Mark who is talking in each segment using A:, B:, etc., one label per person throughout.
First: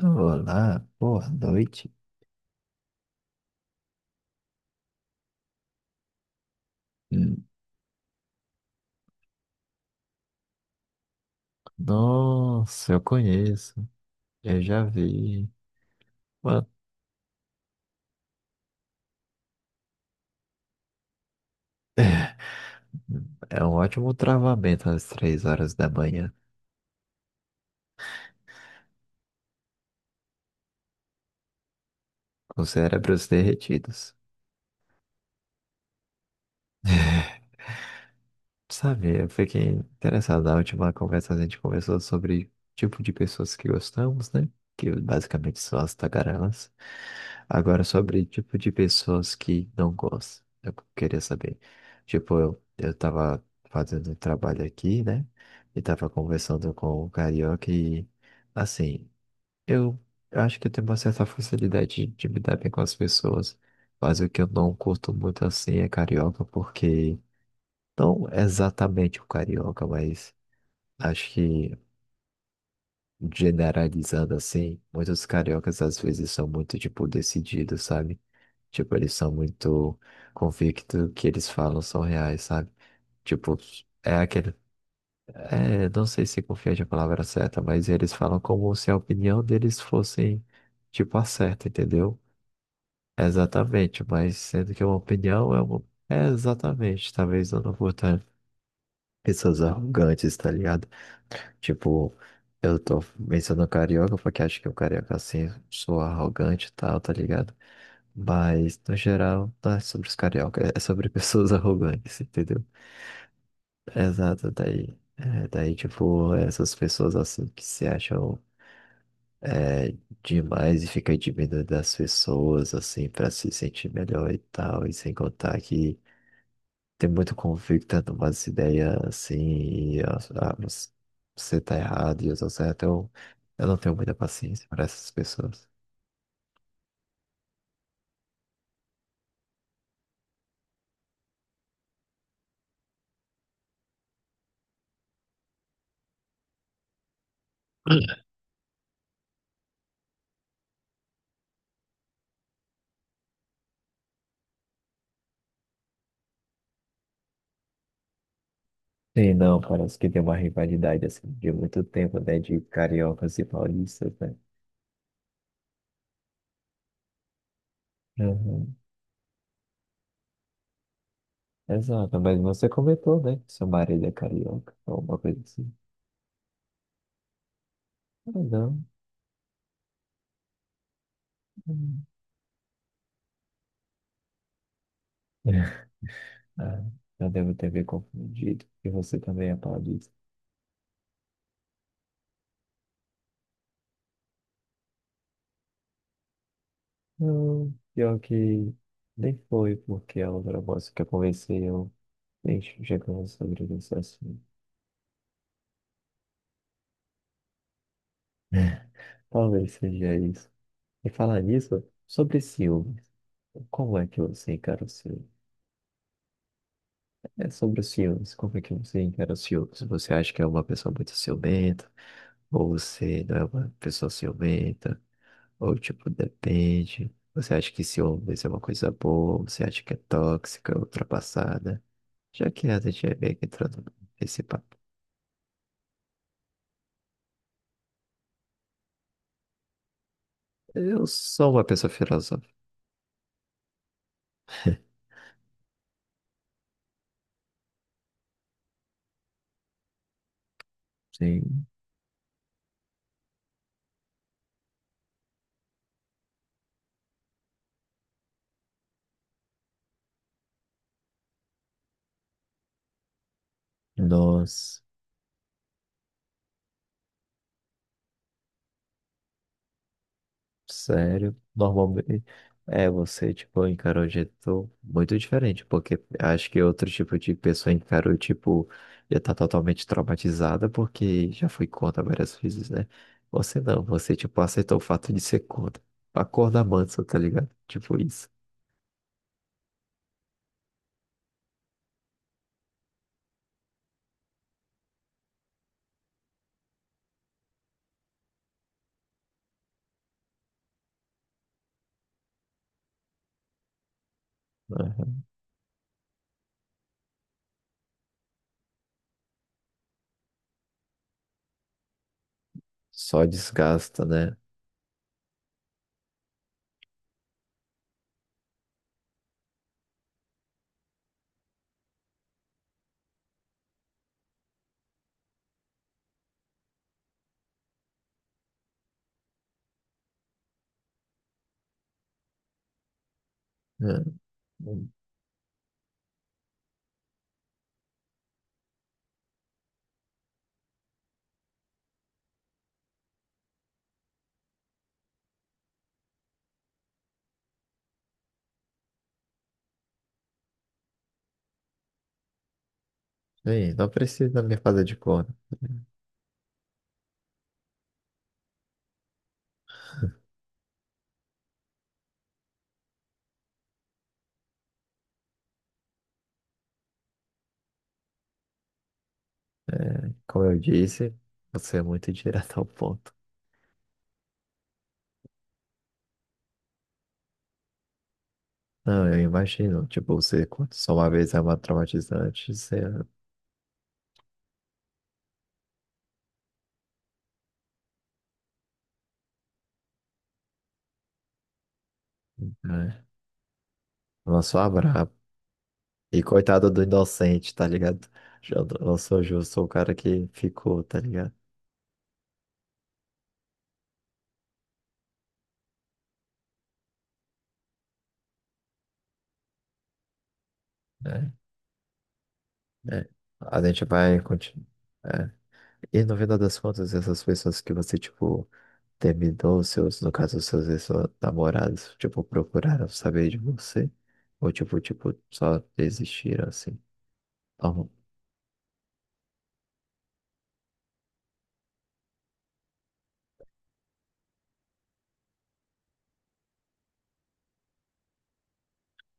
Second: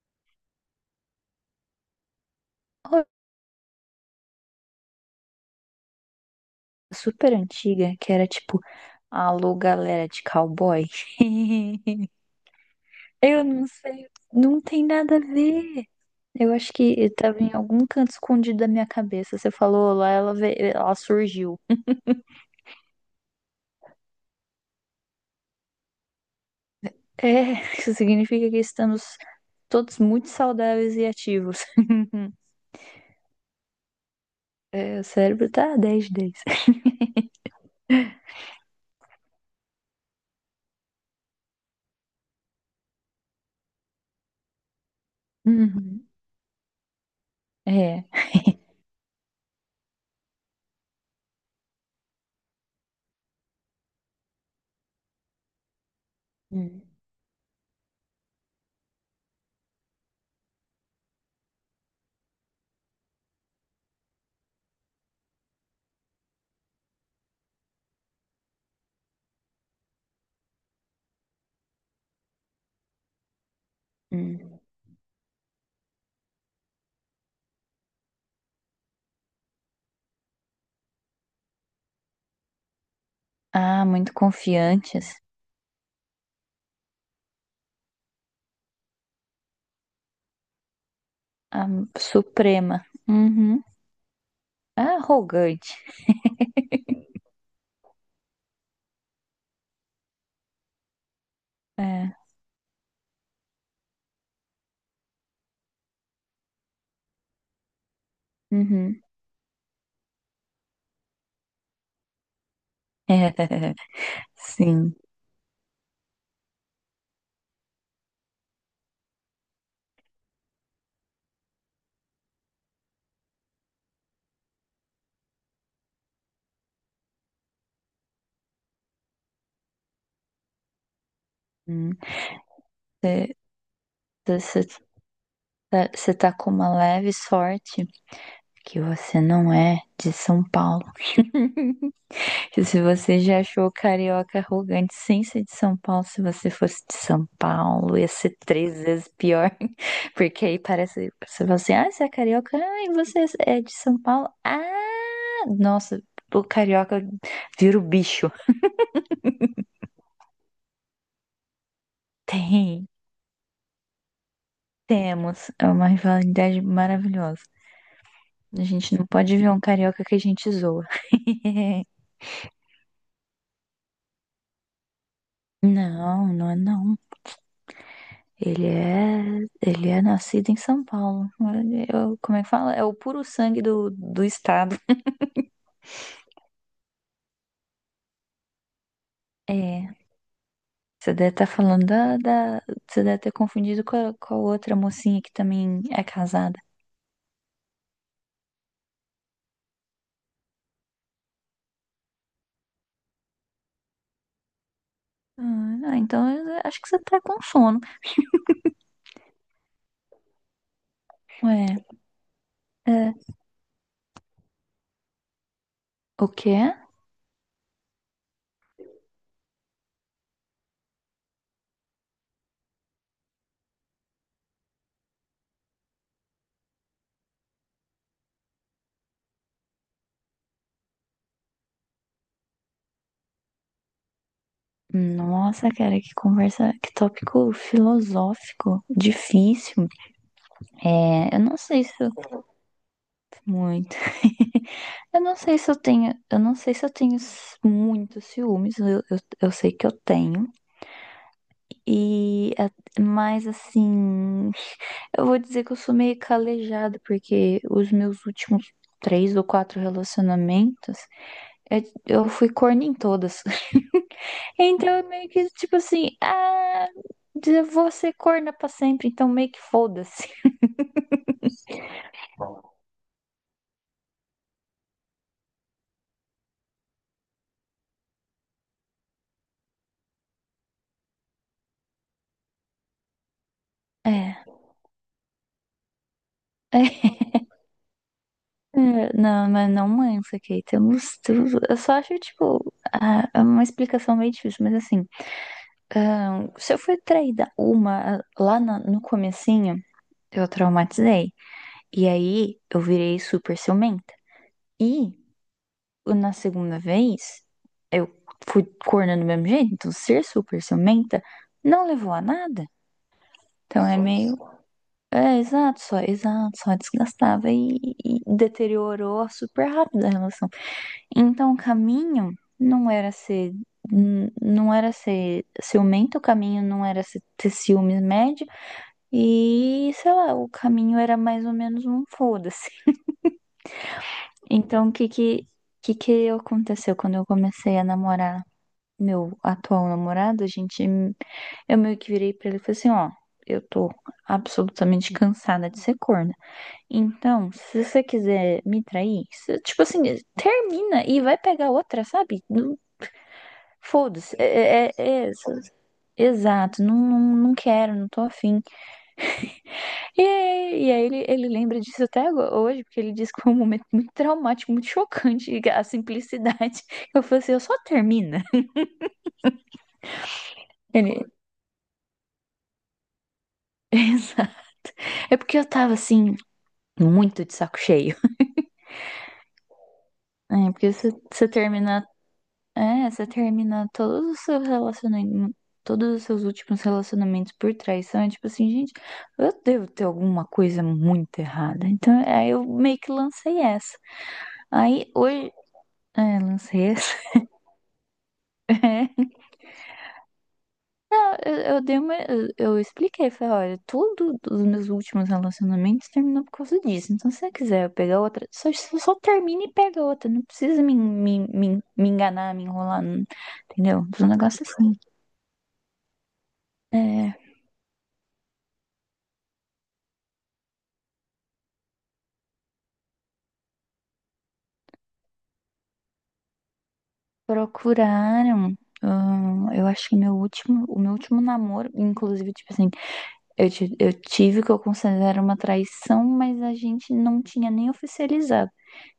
A: Olá, boa noite.
B: Ro- Super
A: Hum.
B: antiga, que era tipo, alô, galera de cowboy.
A: Nossa, eu
B: Eu não
A: conheço.
B: sei, não
A: Eu já
B: tem nada a
A: vi.
B: ver. Eu
A: Mano,
B: acho que eu tava em algum canto escondido da minha cabeça. Você falou lá, ela, ela surgiu.
A: é um ótimo travamento às três horas da manhã,
B: É, isso significa que estamos todos muito saudáveis e ativos.
A: com cérebros derretidos.
B: É, o cérebro tá dez de 10.
A: Sabe, eu fiquei interessado. Na última conversa a gente conversou sobre tipo de pessoas que gostamos, né? Que basicamente são as
B: Uhum.
A: tagarelas. Agora,
B: É.
A: sobre tipo de pessoas que não gostam. Eu queria saber. Tipo, eu tava fazendo um trabalho aqui, né? E tava conversando
B: Hum,
A: com o carioca e, assim, eu, eu acho que eu tenho uma certa facilidade de me dar bem com as pessoas. Mas o que eu não curto muito assim é carioca, porque. Não exatamente o carioca, mas acho que generalizando
B: hum.
A: assim, muitos cariocas às vezes são muito, tipo, decididos, sabe? Tipo, eles são muito convictos que eles falam são reais, sabe? Tipo,
B: Ah, muito
A: é aquele.
B: confiantes.
A: É, não sei se confiante é a palavra certa, mas eles falam como se a opinião deles fosse, tipo, a
B: Ah,
A: certa, entendeu?
B: suprema. Uhum.
A: Exatamente, mas sendo que uma
B: Ah,
A: opinião é
B: arrogante.
A: uma. É exatamente, talvez eu não vou estar. Pessoas arrogantes, tá ligado? Tipo,
B: É,
A: eu tô mencionando carioca porque acho que o carioca assim sou arrogante e tal, tá ligado? Mas, no
B: uhum.
A: geral, não é sobre os carioca, é sobre pessoas arrogantes, entendeu? Exato,
B: Sim.
A: daí. É, daí, tipo, essas pessoas assim que se acham demais e ficam diminuindo das pessoas, assim, pra se sentir melhor e tal, e sem contar que. Tem muito conflito, tendo umas ideias assim, e você tá
B: Hum.
A: errado e eu tô certo.
B: Você
A: Eu não tenho muita paciência
B: você
A: para essas pessoas.
B: tá você tá com uma leve sorte que você não é de São Paulo. E se você já achou o carioca arrogante sem ser de São Paulo, se você fosse de São Paulo, ia ser três vezes pior. Porque aí parece, você fala assim, ah, você é carioca, ah, e você é de São Paulo? Ah, nossa, o carioca vira o bicho.
A: Sim, não, parece que tem uma rivalidade assim de muito tempo, né? De
B: Tem.
A: cariocas e paulistas, né?
B: Temos, é uma rivalidade maravilhosa. A
A: Uhum.
B: gente não pode ver um carioca que a gente zoa.
A: Exato, mas você comentou, né? Que seu marido é carioca, ou uma coisa assim.
B: Não, não é não.
A: Ah,
B: Ele
A: não.
B: é, ele é nascido em São Paulo. Ele-
A: Hum.
B: eu- como é que fala? É o puro sangue do, do estado.
A: Ah, eu devo ter me confundido. E você também é
B: É,
A: paulista.
B: você deve estar falando da, você deve ter confundido com a, outra mocinha que também é casada.
A: Não, pior que nem foi porque a outra moça que eu conversei, eu nem chegando sobre isso assim.
B: Ah, ah, então eu acho que você tá com sono.
A: Talvez seja isso. E falar nisso,
B: Ué,
A: sobre ciúmes.
B: é,
A: Como é que você encara o ciúme?
B: o quê?
A: É sobre os ciúmes. Como é que você encara os ciúmes? Você acha que é uma pessoa muito ciumenta? Ou você não é uma pessoa ciumenta? Ou tipo, depende. Você acha que ciúmes é uma coisa boa? Você acha que é tóxica, ultrapassada? Já que a gente é meio que entrando nesse papo.
B: Nossa, cara, que conversa, que tópico filosófico, difícil.
A: Eu
B: É, eu
A: sou
B: não
A: uma
B: sei
A: pessoa
B: se eu
A: filosófica.
B: muito. Eu não sei se eu tenho muitos ciúmes. Eu sei que eu tenho.
A: Sim.
B: E mas assim, eu vou dizer que eu sou meio calejada porque os meus últimos três ou quatro relacionamentos, eu fui corna em todas.
A: Nossa,
B: Então é meio que tipo assim, ah, eu vou ser corna pra sempre, então meio que foda-se.
A: sério. Normalmente é você, tipo, encarou de jeito muito diferente, porque acho que outro tipo de pessoa encarou, tipo, já tá totalmente traumatizada porque já foi contra várias vezes, né? Você não, você, tipo,
B: É.
A: aceitou o fato de ser contra. Acorda manso, tá ligado? Tipo isso.
B: É, não, mas não mansa, Kate. Eu, não, eu só acho, tipo, ah, é uma explicação meio difícil, mas assim, ah, se eu fui traída lá no comecinho, eu traumatizei. E aí eu virei super ciumenta. E
A: Aham.
B: na segunda vez, eu fui cornando do mesmo jeito. Então, ser super ciumenta não levou a nada.
A: Só
B: Então, é só
A: desgasta,
B: meio,
A: né?
B: desculpa. É, exato, só desgastava e deteriorou super rápido a relação. Então, o caminho não era ser. Não era ser ciumento, o caminho não era ter ciúmes médio, e sei lá, o caminho era mais ou menos um foda-se. Então,
A: Hum.
B: o que que aconteceu quando eu comecei a namorar meu atual namorado? Eu meio que virei pra ele e falei assim, ó, eu tô absolutamente cansada de ser corna. Então, se você quiser me trair, você- tipo assim, termina e vai pegar outra, sabe? Não,
A: Bem, não
B: foda-se,
A: precisa me fazer de conta.
B: exato, não, não, não quero, não tô afim. E, e aí ele, lembra disso até hoje, porque ele disse que foi um momento muito traumático, muito chocante, a simplicidade. Eu falei assim, eu só termina.
A: Como eu disse,
B: Ele.
A: você é muito direto ao ponto.
B: Exato. É porque eu tava assim, muito de saco cheio.
A: Não, eu imagino. Tipo, você
B: É,
A: conta
B: porque
A: só uma
B: você,
A: vez é
B: você
A: uma
B: termina.
A: traumatizante, você,
B: É, você termina todos os seus relacionamentos. Todos os seus últimos relacionamentos por traição. É tipo assim, gente, eu devo ter alguma coisa muito errada. Então, aí eu meio
A: né?
B: que lancei essa.
A: Lançou a braba.
B: Aí hoje.
A: E
B: É,
A: coitado do
B: lancei essa.
A: inocente, tá ligado? Eu não sou justo, sou o cara que ficou, tá ligado?
B: Eu expliquei, falei, olha, tudo dos meus últimos relacionamentos terminou por causa disso. Então, se você quiser eu pegar outra, só termina e pega outra. Não precisa me,
A: É,
B: me, me, me enganar, me enrolar,
A: é. A gente
B: entendeu?
A: vai
B: Foi um negócio
A: continuar.
B: assim.
A: E no final das contas, essas
B: É,
A: pessoas que você, tipo, terminou, seus, no caso, seus ex-namorados, tipo, procuraram saber de você? Ou, tipo, só desistiram, assim? Então,
B: procuraram. Eu acho que meu último, namoro, inclusive, tipo assim, eu tive o que eu considero uma traição, mas a gente não tinha nem oficializado.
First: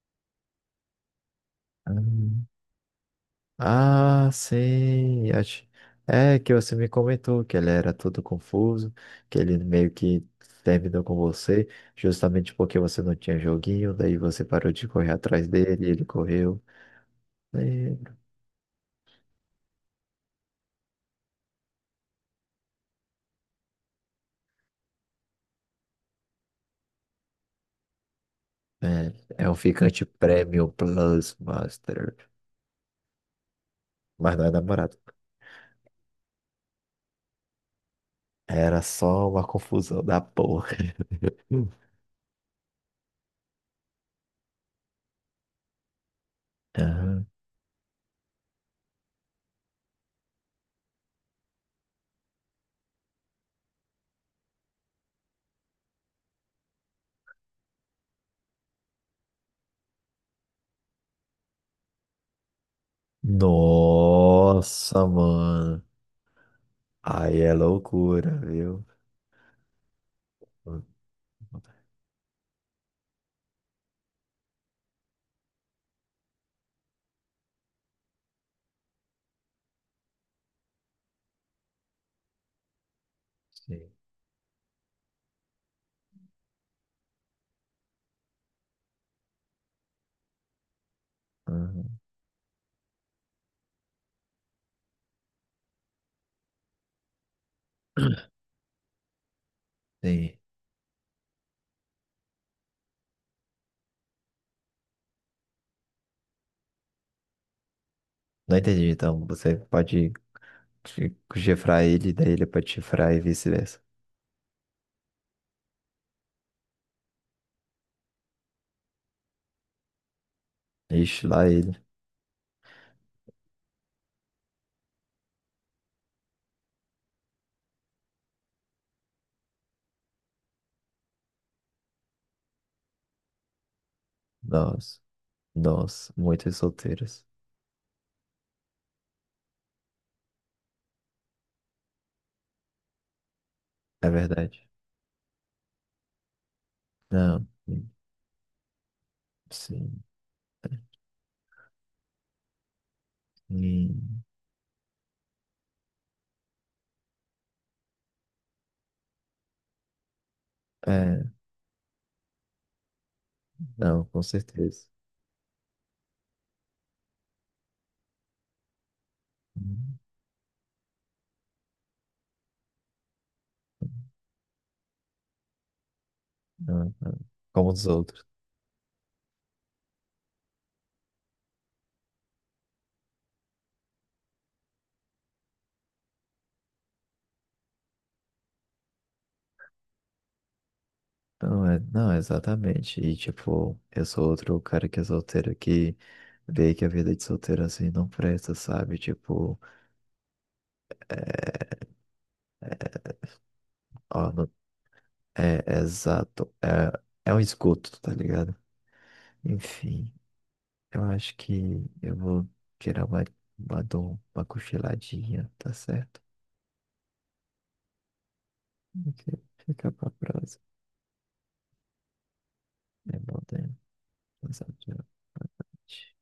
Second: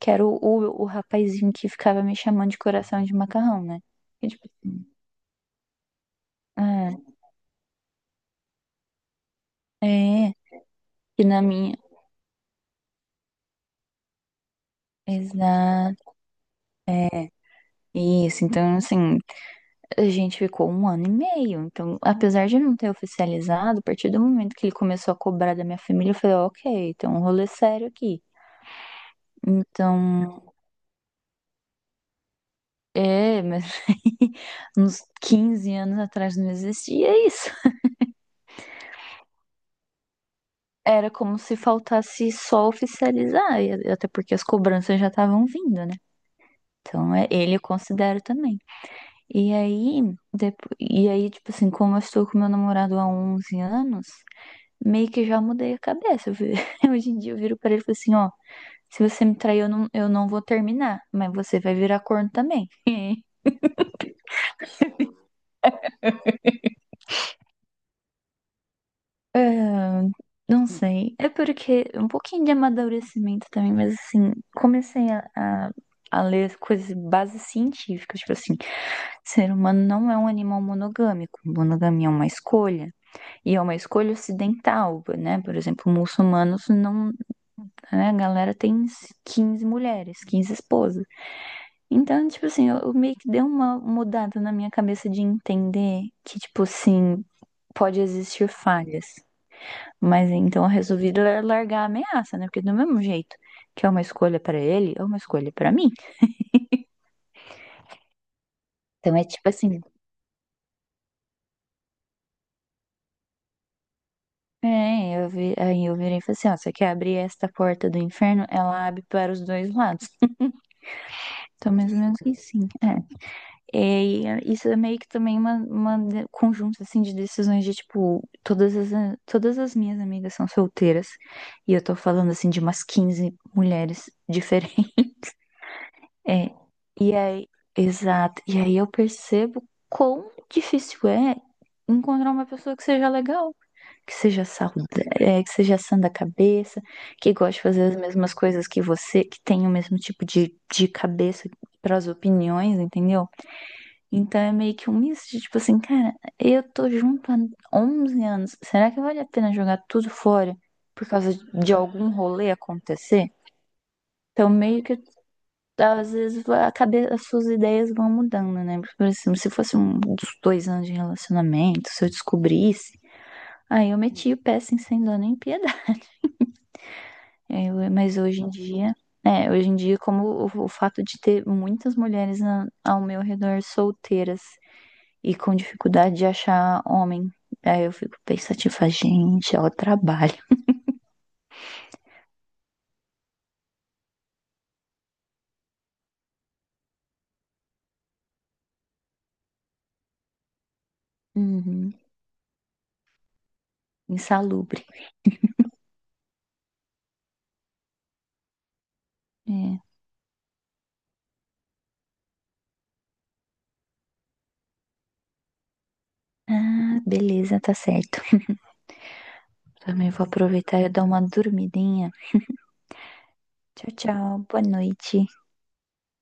B: Que era o rapazinho que ficava me chamando de
A: ah,
B: coração de macarrão, né? E,
A: ah,
B: tipo, assim,
A: sim. É que você me
B: ah,
A: comentou que ele era todo confuso, que ele meio que
B: é.
A: terminou com
B: E na
A: você,
B: minha.
A: justamente porque você não tinha joguinho, daí você parou de correr atrás dele, ele
B: Exato.
A: correu.
B: É
A: Lembro.
B: isso. Então, assim, a gente ficou um ano e meio. Então, apesar de não ter oficializado, a partir do momento que ele começou a cobrar da minha família, eu falei, ok, tem um rolê é sério aqui.
A: É, é um ficante
B: Então,
A: Premium Plus Master,
B: mas aí,
A: mas não é namorado.
B: uns 15 anos atrás não existia isso.
A: Era só uma confusão da porra.
B: Era como se
A: Hum.
B: faltasse só oficializar, e até porque as cobranças já estavam vindo, né? Então,
A: Aham.
B: é- ele eu considero também. E aí, depois, tipo assim, como eu estou com meu namorado há 11 anos, meio que já mudei a cabeça. Hoje em dia eu viro pra ele e falo assim, ó, se você me trair, eu não vou terminar, mas você vai virar corno também.
A: Nossa, mano. Aí é loucura, viu?
B: Ah, não sei. É porque um pouquinho de amadurecimento também, mas assim, comecei a, a ler coisas, bases científicas, tipo assim, ser humano não é um animal monogâmico. Monogamia é uma escolha. E é uma
A: Sim.
B: escolha ocidental, né? Por exemplo, muçulmanos não. Né? A galera tem 15 mulheres, 15 esposas.
A: Aham.
B: Então, tipo assim, eu meio que deu uma mudada na minha cabeça de entender que, tipo assim, pode existir falhas. Mas
A: Sim.
B: então eu resolvi largar a ameaça, né? Porque do mesmo jeito que é uma escolha pra ele, é uma escolha pra mim.
A: Não entendi,
B: Então é
A: então
B: tipo
A: você
B: assim.
A: pode chifrar ele, daí ele pode chifrar e vice-versa.
B: É, eu vi, aí eu virei e falei assim, ó, você quer abrir esta porta do inferno? Ela abre para os dois lados.
A: Ixi, lá
B: Então,
A: ele.
B: mais ou menos assim, é. É, e é- isso é meio que também uma, conjunto assim de decisões de tipo, todas as minhas amigas são solteiras e eu tô falando assim de umas 15 mulheres diferentes.
A: nós, nós
B: É,
A: muitas
B: e
A: solteiras.
B: aí, exato. E aí eu percebo quão difícil é encontrar uma pessoa que seja legal,
A: É
B: que seja
A: verdade.
B: saudável, que seja sã da cabeça, que
A: Não,
B: goste de fazer as mesmas coisas que você, que tenha o mesmo
A: sim.
B: tipo de cabeça para as opiniões, entendeu?
A: Hum,
B: Então é meio que um misto de tipo assim, cara, eu tô junto há 11 anos. Será que vale a pena jogar tudo fora por
A: é,
B: causa de algum rolê acontecer?
A: não, com
B: Então meio
A: certeza.
B: que às vezes vai- a cabeça, as suas ideias vão mudando, né? Por exemplo, se fosse
A: Hum.
B: um dos 2 anos de relacionamento, se eu descobrisse, aí eu metia o pé assim, sem dó nem piedade.
A: Não, não.
B: Aí
A: Como os
B: eu- mas
A: outros.
B: hoje em dia, é, hoje em dia, como o fato de ter muitas mulheres ao meu redor solteiras e com dificuldade de achar homem. Aí eu fico pensativa, tipo, gente, ó, trabalho.
A: Não, é, não, exatamente. E tipo, eu sou outro cara que é solteiro que vê que a vida de solteiro assim não presta, sabe? Tipo,
B: Uhum.
A: ó, não,
B: Insalubre.
A: é, é exato. É, é um esgoto, tá ligado?
B: É.
A: Enfim, eu acho que eu vou tirar uma, dor, uma cochiladinha, tá certo?
B: Ah, beleza, tá certo.
A: Porque fica pra
B: Também vou
A: próxima.
B: aproveitar e dar uma dormidinha.
A: É bom ter
B: Tchau, tchau. Boa
A: pensado de
B: noite.
A: noite.